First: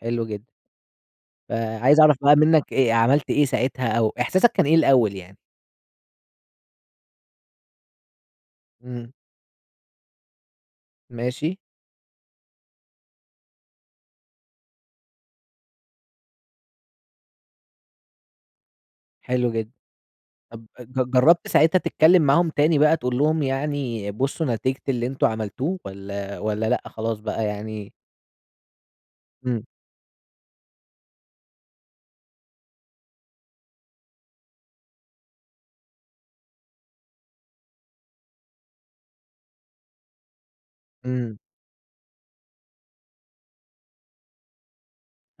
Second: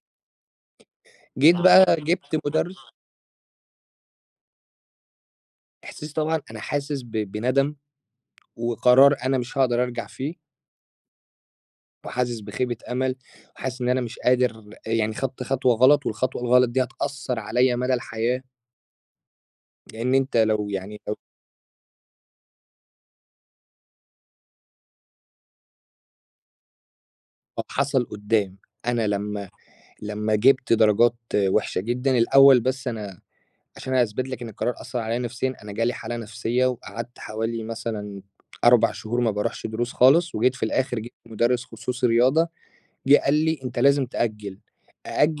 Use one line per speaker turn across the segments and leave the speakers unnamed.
حلو جدًا.
جيت بقى،
فعايز أعرف بقى
جِبت
منك
مدرس
أ عملت إيه ساعتها أو إحساسك كان إيه الأول يعني؟
إحساسي طبعًا أنا حاسس ب بندم
إمم.
وقرار أنا مش هاقدر أرجع فيه
ماشي.
وحاسس بخيبة أمل، وحاسس إن أنا مش قادر يعني خدت خطوة غلط والخطوة الغلط دي هتأثَّر عليَّ مدى الحياة.
حلو جدًا.
لأن أنت
طب
لو يعني
ج
لو
جرَّبت ساعتها تتكلم معاهم تاني بقى تقول لهم يعني بصّوا نتيجة اللي أنتم عملتوه؟ والّا والّا لأ خلاص بقى
طب
يعني
حصل قُدّام أنا لمّا
إمم.
لمّا جِبت درجات وحشة جدًا، الأول بس أنا عشان هاثبت لك إن القرار أثَّر عليه نفسيًا، أنا جالي حالة نفسية وقعدت حوالي مثلًا 4 شهور ما باروحش دروس خالص، وجيت في الآخر جِبت
إمم.
مدرس خصوصي رياضة، جِه قال لي: "أنت لازم تأجل،"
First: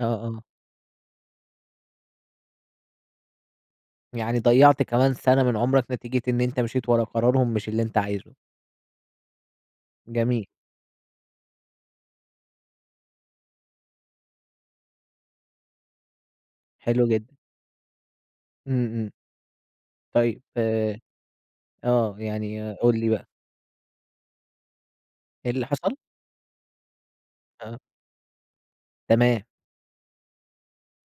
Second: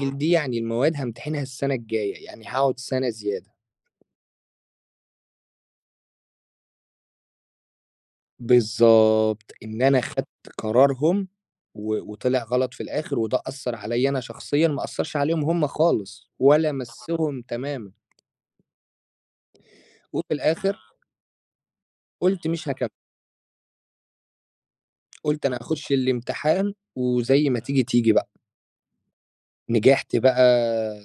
آه،
دي
آه.
يعني المواد هامتحنها السنة الجاية، يعني هاقعد سنة زيادة.
يعني ضيَّعت كمان سنة من عمرك نتيجة إن أنت مشيت ورا قرارهم مش اللي أنت عايزه.
بالضبط. إن أنا خدت
جميل.
قرارهم و وطلع غلط في الآخر وده أثَّر عليَّ أنا شخصيًا ما أثَّرش عليهم هُم خالص، ولا
حلو جدًا.
مسّهم تمامًا.
إمم، إمم.
وفي
طيب
الآخر
آآ آه
قُلت مش
يعني
هاكم
قُل لي بقى.
قُلت
إيه
أنا
اللي
هاخش
حصل؟
الامتحان وزي ما
آه.
تيجي تيجي بقى.
تمام.
نجحت بقى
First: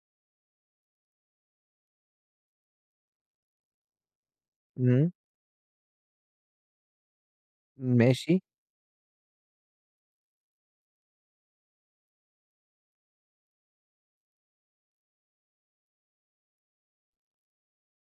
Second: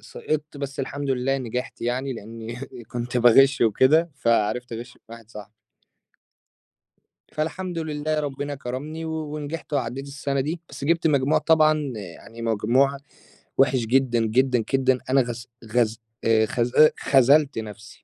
سقطت، بس الحمد لله نجحت يعني لأني كنت باغش وكده، فعرفت أغش من
إمم.
واحد صاحبي. فالحمد لله
ماشي.
ربنا كرمني و ونجحت وعديت السنة دي بس جِبت مجموع طبعًا يعني مجموع وِحِش جدًا، جدًا، جدًا، أنا غز غز آآ خذ آآ خذلت نفسي.